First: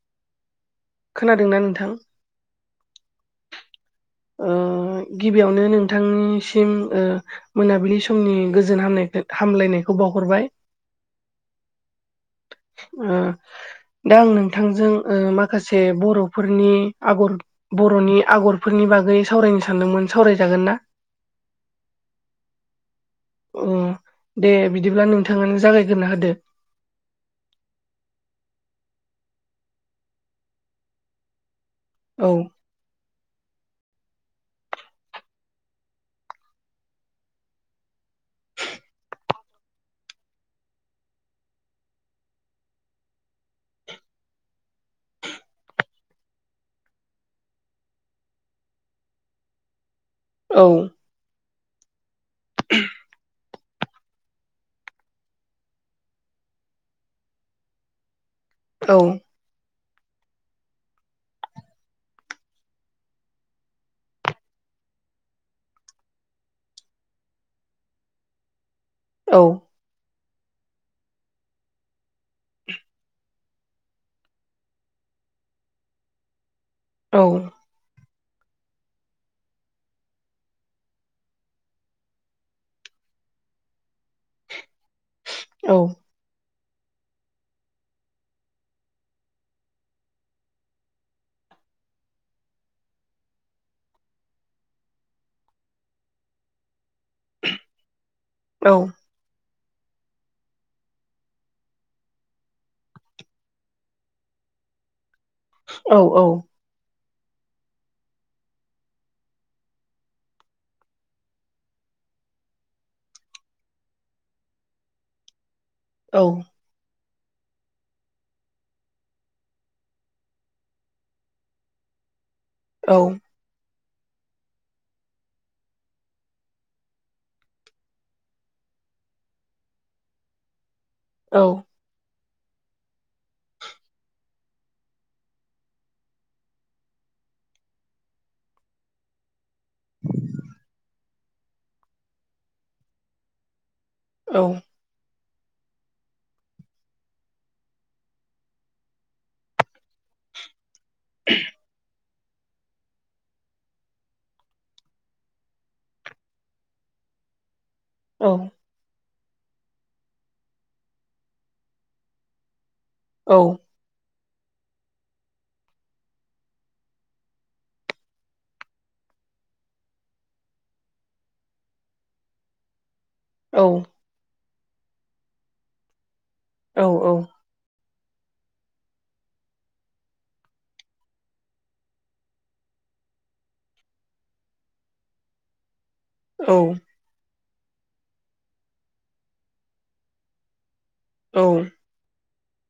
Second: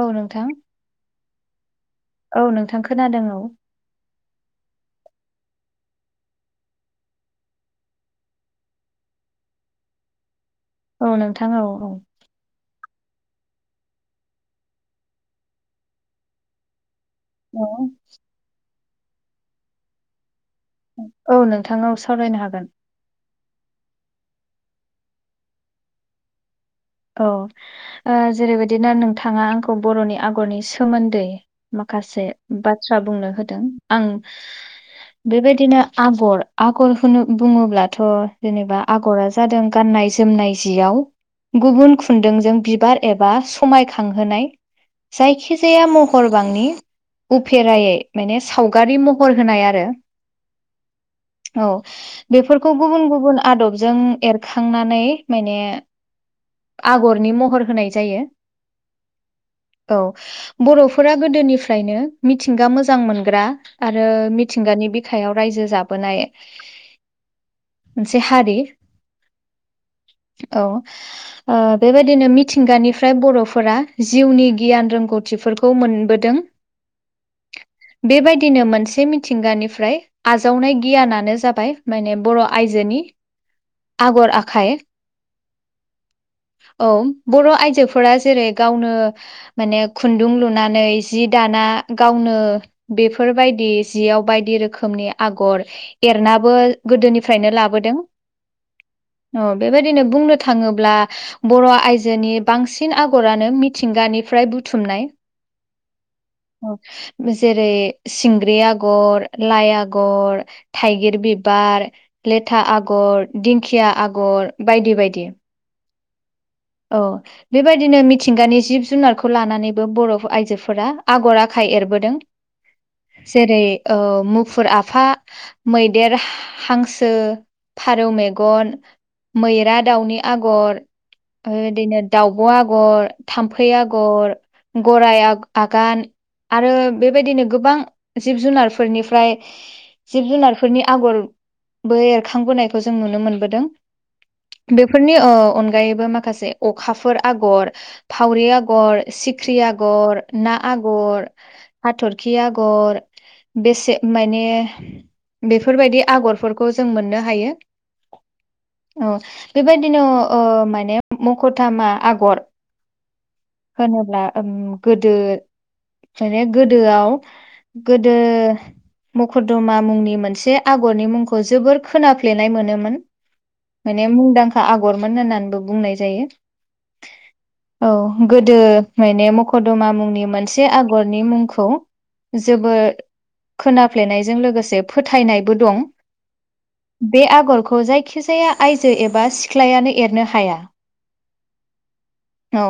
औ नोंथां। खोनादों ना नोंथां? औ नोंथां खोनादों औ। ओ गिबियावनो नोंथांनिसिम ओ। मोनाबिलि समनि गोजोन हाम हामलायनायखौ बावहरबाय औ नोंथां औ ओ दा आं नोंथांजों ओ माखासे बर'फोरनि आगर औ बर'नि आगरफोरनि बागै सावरायनो सानदोंमोन सावरायजागोन ना औ नोंथां औ सावरायनो हागोन ओम दे बिदिब्ला नोंथाङानो जागायग्रोना होदो औ ओ जेरैबायदि ना नोंथाङा आंखौ बर'नि आगरनि सोमोन्दै माखासे औ बाथ्रा बुंनो होदों आं बेबायदिनो आगर आगर होनो बुङोब्लाथ' जेनेबा आगरा जो जादों गाननाय जोमनाय जियाव गुबुन खुन्दुंजों बिबार एबा समायखांहोनाय जायखिजाया महरबांनि उफेरायै माने सावगारि महर होनाय आरो। औ औ बेफोरखौ गुबुन गुबुन आदबजों एरखांनानै माने आगरनि महर होनाय जायो। औ औ बर'फोरा गोदोनिफ्रायनो मिथिंगा मोजां मोनग्रा आरो मिथिंगानि बिखायाव रायजो जाबोनाय मोनसे हारि औ औ। ओ बेबायदिनो मिथिंगानिफ्राय बर'फोरा जिउनि गियान रोंगौथिफोरखौ मोनबोदों। [inaudible] औ। बेबायदिनो मोनसे मिथिंगानिफ्राय आजावनाय गियानानो जाबाय माने बर' आइजोनि आगर आखाइ। औ। औ बर' आइजोफोरा जेरै गावनो माने खुन्दुं लुनानै जि दाना गावनो बेफोरबायदि जियाव बायदि रोखोमनि आगर एरनाबो गोदोनिफ्रायनो लाबोदों। औ। औ बेबायदिनो बुंनो थाङोब्ला बर' आयजोनि बांसिन आगरानो मिथिंगानिफ्राय बुथुमनाय। औ औ। औ जेरै - सिंग्रि आगर, लाइ आगर थाइगिर बिबार, लेथा आगर, दिंखिया आगर बायदि बायदि। औ। औ। बेबायदिनो मिथिंगानि जिब-जुनारखौ लानानैबो बर' आइजोफोरा आगर आखाइ एरबोदों। [inaudible] औ। जेरै - ओ मुफुर आफा मैदेर, हांसो, फारौ मेगन, मैरा दाउनि आगर औ बेबायदिनो दाउब' आगर, थाम्फै आगर, गराइ आग आगान आरो बेबायदिनो गोबां जिब - जुनारफोरनिफ्राय जिब-जुनारफोरनि आगरबो एरखांबोनायखौ जों नुनो मोनबोदों। औ। बेफोरनि ओ अनगायैबो माखासे अखाफोर आगर फावरि आगर, सिख्रि आगर, ना आगर हाथर खि आगर बेसे माने बेफोरबायदि आगरफोरखौ जों मोननो हायो। औ। औ बेबायदिनो ओ माने मखर थामा आगर औ। होनोब्ला ओम गोदो माने गोदोआव गोदो मकर्दमा मुंनि मोनसे आगरनि मुंखौ जोबोर खोनाफ्लेनाय मोनोमोन। औ। माने मुंदांखा आगरमोन होननानैबो बुंनाय जायो। औ औ। औ जोबोद खोनाफ्लेनायजों लोगोसे फोथायनायबो दं। बे आगरखौ जायखिजाया आइजो एबा सिख्लायानो एरनो हाया। औ। औ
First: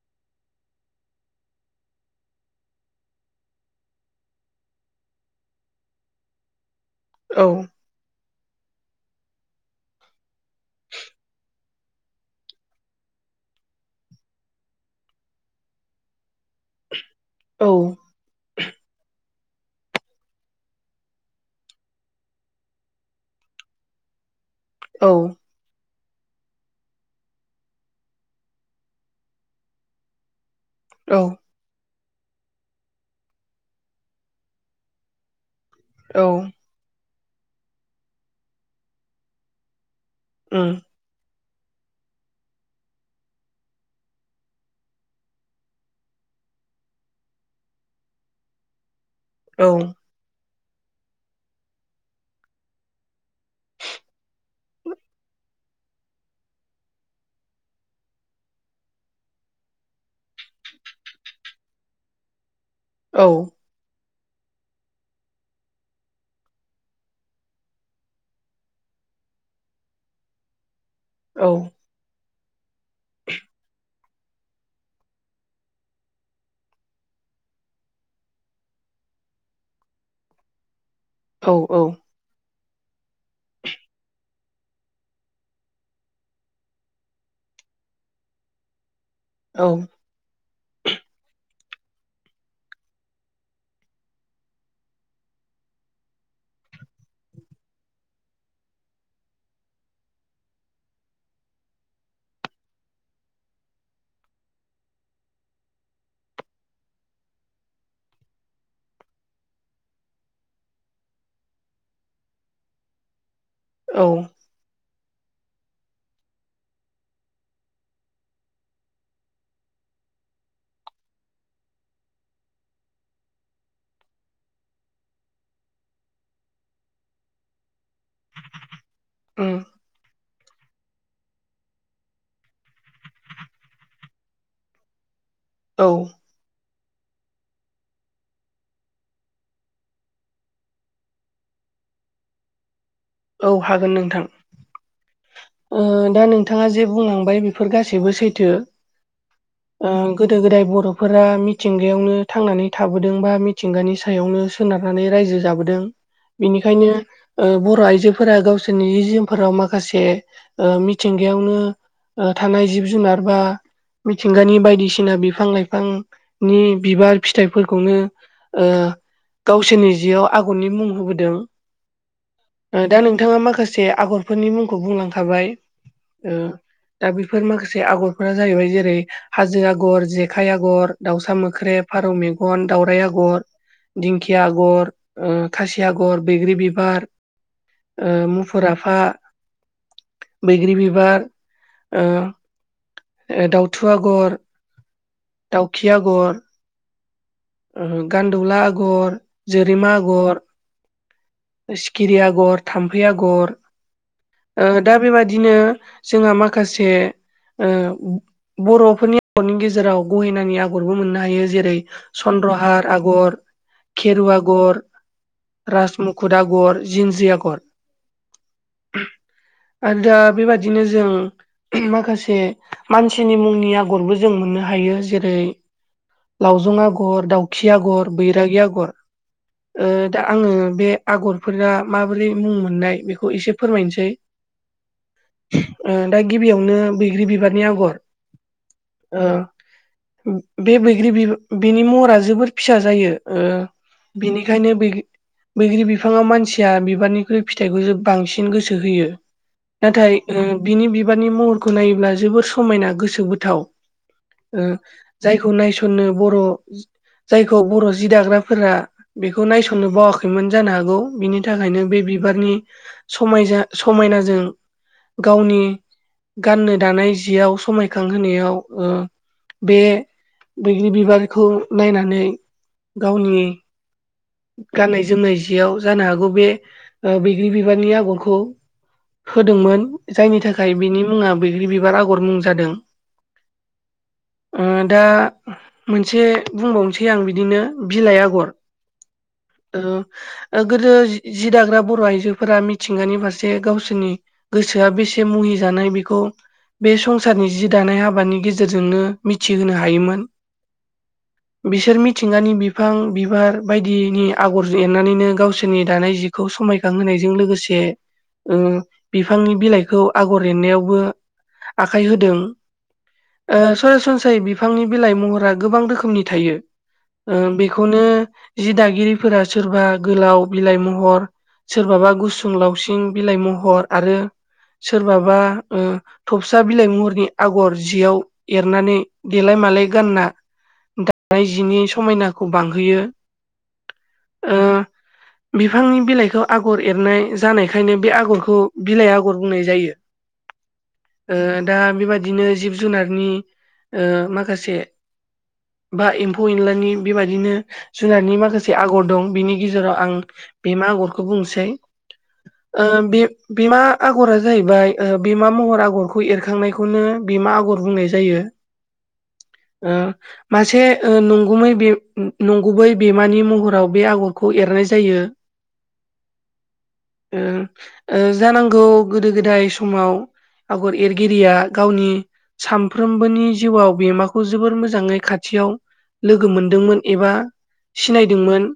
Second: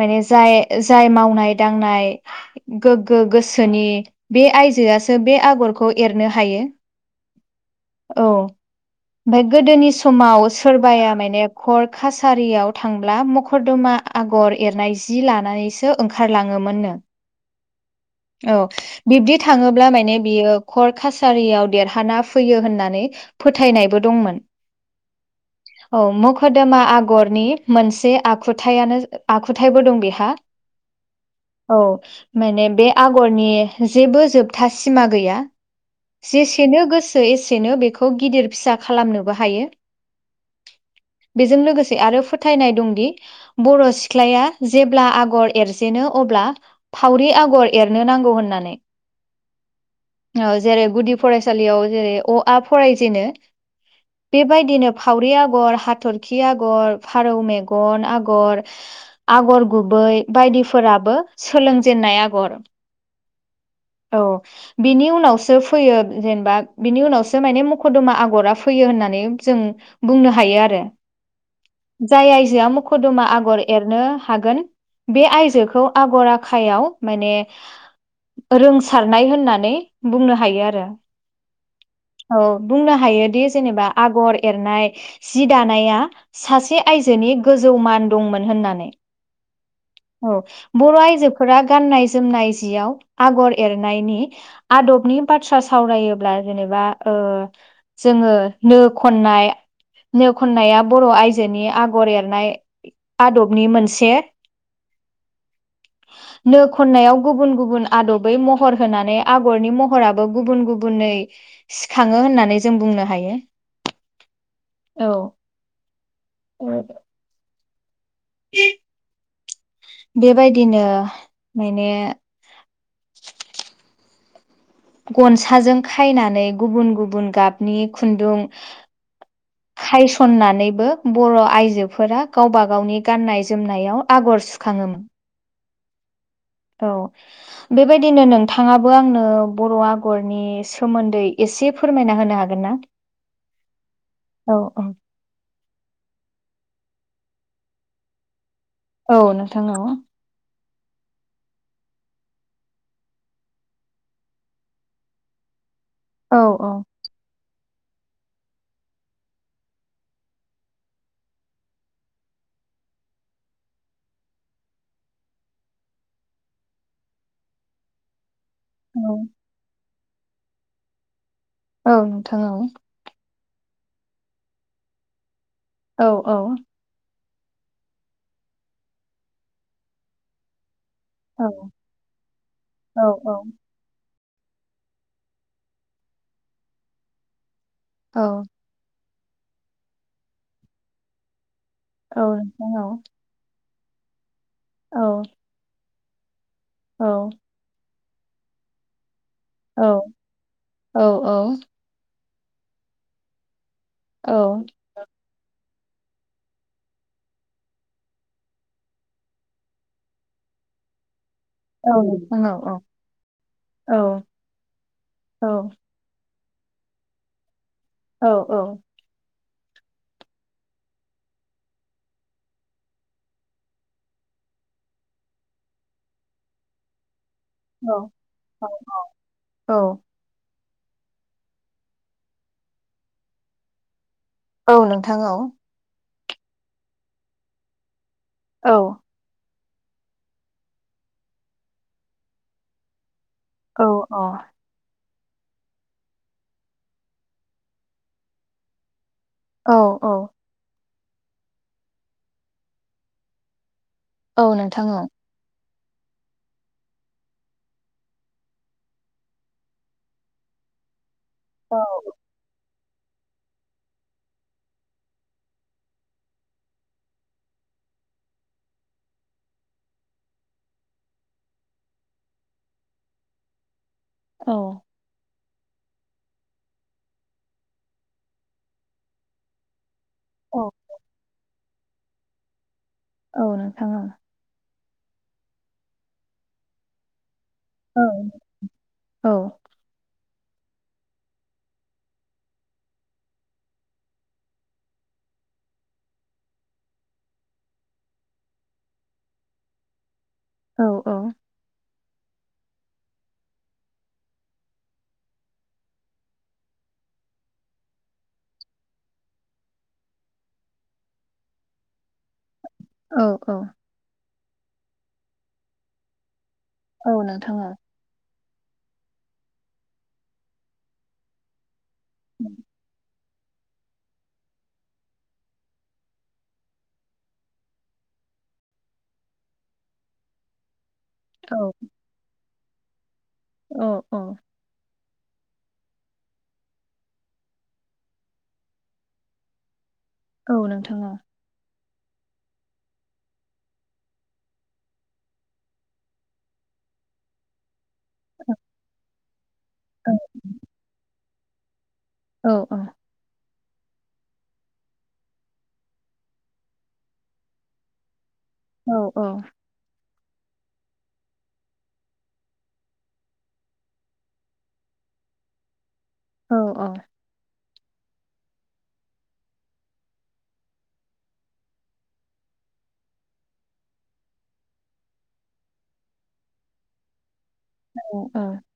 माने जाय जाय मावनाय दांनाय गोगो गोसोनि बे आयजोआसो बे आगरखौ एरनो हायो। औ। औ ओमफाय गोदोनि समाव सोरबाया मा नेपकर कासारियाव थांब्ला मकरदमा आगर एरनाय जि लानानैसो सो ओंखार लाङोमोननो। औ औ बिब्दि थाङोब्ला माने बियो कर्ट कासारियाव देरहाना फैयो होननानै फोथायनायबो दंमोन। औ औ मखरदोमा आगरनि मोनसे आखुथायानो आखुथायबो दं बेहा। औ औ माने बे आगरनि जेबो जोबथा सिमा गैया। औ जेसेनो गोसो एसेनो बेखौ गिदिर फिसा खालामनोबो हायो। उम। बेजों लोगोसे आरो फोथायनाय दंदि बर' सिख्लाया जेब्ला आगर एरजेनो अब्ला फावरि आगर एरनो नांगौ होननानै। औ ओ जेरै गुदि फरायसालियाव जेरै अ आ फरायजेनो बेबायदिनो फावरि आगर, हाथरखि आगर, फारौ मेगन आगर, आगर गुबै बायदिफोराबो सोलोंजेनन्नाय आगर। औ औ बिनि उनावसो फैयो जेनेबा बिनि उनावसो माने मखदमा आगरा फैयो होननानै जों बुंनो हायो आरो। औ जाय आयजोआ मखरदमा आगर एरनो हागोन बे आयजोखौ आगर आखायाव माने रोंसारनाय होननानै बुंनो हायो आरो। औ औ औ बुंनो हायोदि जेनेबा आगर एरनाय जि दानाया सासे आयजोनि गोजौ मान दंमोन होननानै औ औ बर' आइजोफोरा गाननाय जोमनाय जिआव आगर एरनायनि आदबनि बाथ्रा सावरायोब्ला जेनेबा ओ जोङो नो खननाय नो खन्नाया बर' आयजोनि आगर एरनाय आदबनि मोनसे नो खननायाव गुबुन गुबुन आदबै महर होनानै आगरनि महराबो गुबुन गुबुनै सिखाङो होननानै जों बुंनो हायो औ औ ओ बेबायदिनो माने [inaudible] गनसाजों खायनानै गुबुन गुबुन गाबनि खुन्दुं उम खाय सननानैबो बर' आइजोफोरा गावबा गावनि गाननाय-जोमनायाव आगर सुखाङोमोन। औ औ बेबायदिनो नोंथाङाबो आंनो बर' आगरनि सोमोन्दै एसे फोरमायना होनो हागोन ना औ हागोन नोंथां औ औ दा नोंथाङा जे बुंलांबाय बेफोर गासैबो सैथो औ नोंथां औ ओ गोदो गोदाय बर'फोरा मिथिंगायावनो थांनानै थाबोदों बा मिथिंगानि सायावनो सोनारनानै रायजो जाबोदों औ औ बेनिखायनो ओ बर' आय जोफोरा गावसोरनि जि जोमफोराव माखासे ओ मिथिंगायावनो ओ थानाय जिब जुनार बा मिथिंगानि बायदिसिना बिफां लाइफांनि बिबार फिथाइफोरखौनो ओ औ गावसोरनि जियाव आगरनि मुं होबोदों औ नोंथां औ ओ दा नोंथाङा माखासे आगरफोरनि मुंखौ बुंलांखाबाय औ औ ओ दा बेफोर माखासे आगरफोरा जाहैबाय जेरै हाजो आगर जेखाइ आगर दाउसा औ मोख्रे फारौ मेगन औ दावराइ आगर दिंखिया आगर खासि ओ आगर बैग्रि बिबार ओ औ मुफुर आफा बैग्रि बिबार ओ औ नोंथां औ ओ दाउथु आगर औ दाउखि आगर औ गान्दौला आगर जोरेमा आगर औ औ सिखिरि आगर थाम्फै आगर ओ दा बेबादिनो जोंहा माखासे ओ बर'फोरनि आरनि गेजेराव गहेनानि आगरबो मोननो हायो जेरै औ नोंथां औ औ चन्द्रहार आगर औ खेरु आगर औ राज मुखुद आगर जिन्जिया आगर औ औ आरो दा बेबादिनो जों माखासे मानसिनि मुंनि आगरबो जों मोननो हायो जेरै लावजं आगर दाउखि औ आगर बैरागि आगर ओ औ दा आङो बे आगरफोरा माबोरै मुं मोननाय बेखौ एसे फोरमायनोसै औ नोंथां औ ओ दा गिबियावनो बैग्रि बिबारनि आगर औ। ओ बे बैग्रि बि बिनि महरा जोबोर फिसा जायो। ओ औ अ बिनिखायनो बैग्रि बैग्रि बिफाङाव मानसिया बिबारनिख्रुइ फिथाइखौसो बांसिन गोसो होयो। औ औ नाथाय उम बिनि बिबारनि महरखौ नायोब्ला जोबोर समायना गोसो बोथाव। औ ओ नोंथां औ जायखौ नायसननो बर' जायखौ बर' जि दाग्राफोरा बेखौ नायसननो बावाखै। सैमोन जानो हागौ बिनि थाखायनो बे बिबारनि समाय समायनाजों गावनि गाननो दानाय जियाव समायखांहायाव ओ बे बैग्रि बिबारखौ नायनानै गावनि औ गाननाय जोमनाय जियाव जानो हागौ बे ओ बैग्रि बिबारनि आगरखौ होदोंमोन जायनि औ थाखाय बिनि मुङा बैग्रि बिबार आगर मुं जादों औ नोंथां औ ओ दा मोनसे बुंबावनोसै आं बिदिनो औ बिलाइ आगर औ। ओ गोदो जि दाग्रा बर' आइजोफोरा मिथिंगानि फारसे गावसोरनि गोसोआ बेसे मुहि जानाय बेखौ बे संसारनि जि दानाय हाबानि गेजेरजोंनो मिथिहोनो हायोमोन। औ बिसोर मिथिंगानि बिफां बिबार बायदिनि आगर एरनानैनो गावसोरनि दानाय जिखौ समायखांहोनायजों लोगोसे उम बिफांनि बिलाइखौ आगर एरनायावबो आखाइ होदों। औ नोंथां औ नोंथां औ ओ सरासनस्रायै बिफांनि बिलाइ महरा गोबां रोखोमनि थायो। औ ओ नोंथां औ बेखौनो जि दागिरिफोरा सोरबा गोलाव बिलाइ महर सोरबाबा गुसुं औ लावसिं बिलाइ महर आरो सोरबाबा उम थफस्रा बिलाइ महरनि आगर जियाव एरनानै देलाय मालाय गानना [unintelligible] जिनि समायनाखौ बांहोयो। औ औ। ओ बिफांनि बिलाइखौ आगर एरनाय जानायखायनो बे आगरखौ बिलाइ आगर बुंनाय जायो। औ नोंथां औ। ओ दा बेबादिनो जिब जुनारनि ओ माखासे बा एम्फौ एनलानि बेबायदिनो जुनारनि माखासे आगर दं बिनि गेजेराव आं बेमा आगरखौ बुंसै। औ औ। ओ बे बेमा आगरा जाहैबाय ओ बेमा महर आगरखौ एरखांनायखौनो बेमा आगर बुंनाय जायो। औ औ। ओ मासे ओ नंगुमै बे उम नं गुबै बेमानि महराव बे आगरखौ एरनाय जायो। ओ ओ जानांगौ गोदो गोदाय समाव आगर एरगिरिया गावनि सानफ्रोमबोनि जिउआव बेमाखौ जोबोर मोजाङै खाथियाव लोगो मोनदोंमोन एबा सिनायदोंमोन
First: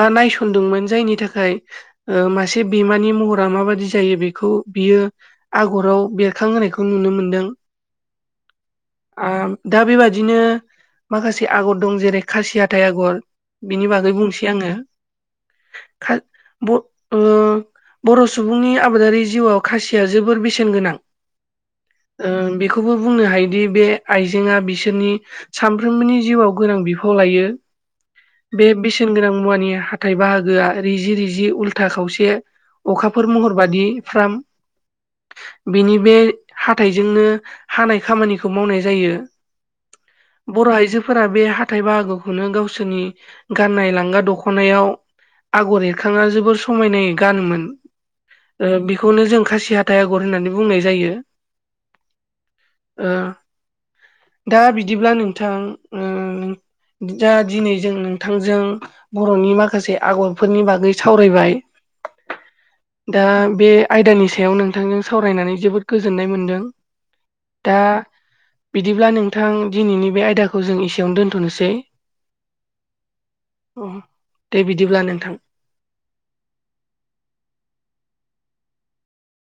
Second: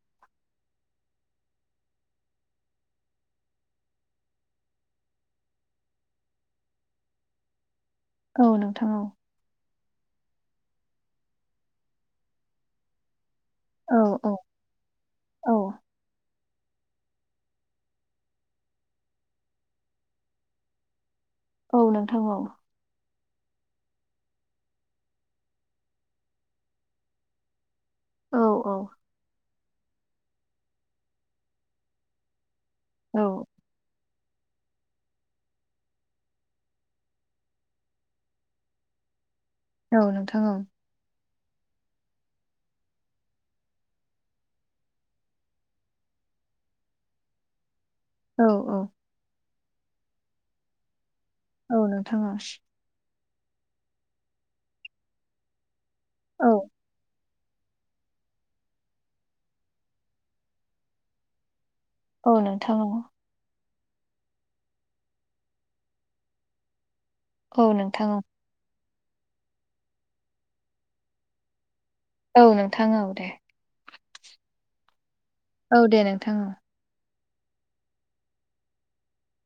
बा नायसनदोंमोन जायनि थाखाय ओ मासे बेमानि महरा माबादि जायो बेखौ बियो आगराव बेरखां होनायखौ नुनो मोनदों। औ नोंथां औ। ओ दा बेबादिनो माखासे आगर दं जेरै खासि हाथाइ आगर औ बिनि बागै बुंसै आङो औ खा ब ओ बर' सुबुंनि आबादारि जिउआव खासिया जोबोर बेसेन गोनां ओ बेख खौबो बुंनो हायोदि बे आइजेंआ बिसोरनि सानफ्रोमबोनि जिउआव गोनां बिफा खौ लायो बे औ बेसेन गोनां मुवानि हा हाथाय बाहागोआ रिजि रिजि उल्था खावसे अखाफोर महर बादि फ्राम बिनि बे हाथाइजोंनो हानाय खामानिखौ मावनाय जायो बर' नोंथां आइजोफोरा बे हा हाथाय बाहागोखौनो गावसोरनि गाननाय लांगा दख'नायाव आगर एरखाङा जोबोर समायनाय गानोमोन ओ बेखौनो जों खासि हाथाइ आगर होननानै बुंनाय जायो। औ नोंथां औ। ओ दा बिदिब्ला नोंथां उम औ। दा दिनै जों नोंथांजों बर'नि माखासे आगरफोरनि बागै सावरायबाय औ नोंथां औ। दा बे आयदानि सायाव नोंथांजों सावरायनानै जोबोद गोजोननाय मोन्दों। औ दा नोंथां औ बिदिब्ला नोंथां दिनैनि बे आयदाखौ जों एसेयावनो दोनथ'नोसै। औ नोंथां औ दे उम दे बिदिब्ला नोंथां। औ दे नोंथां औ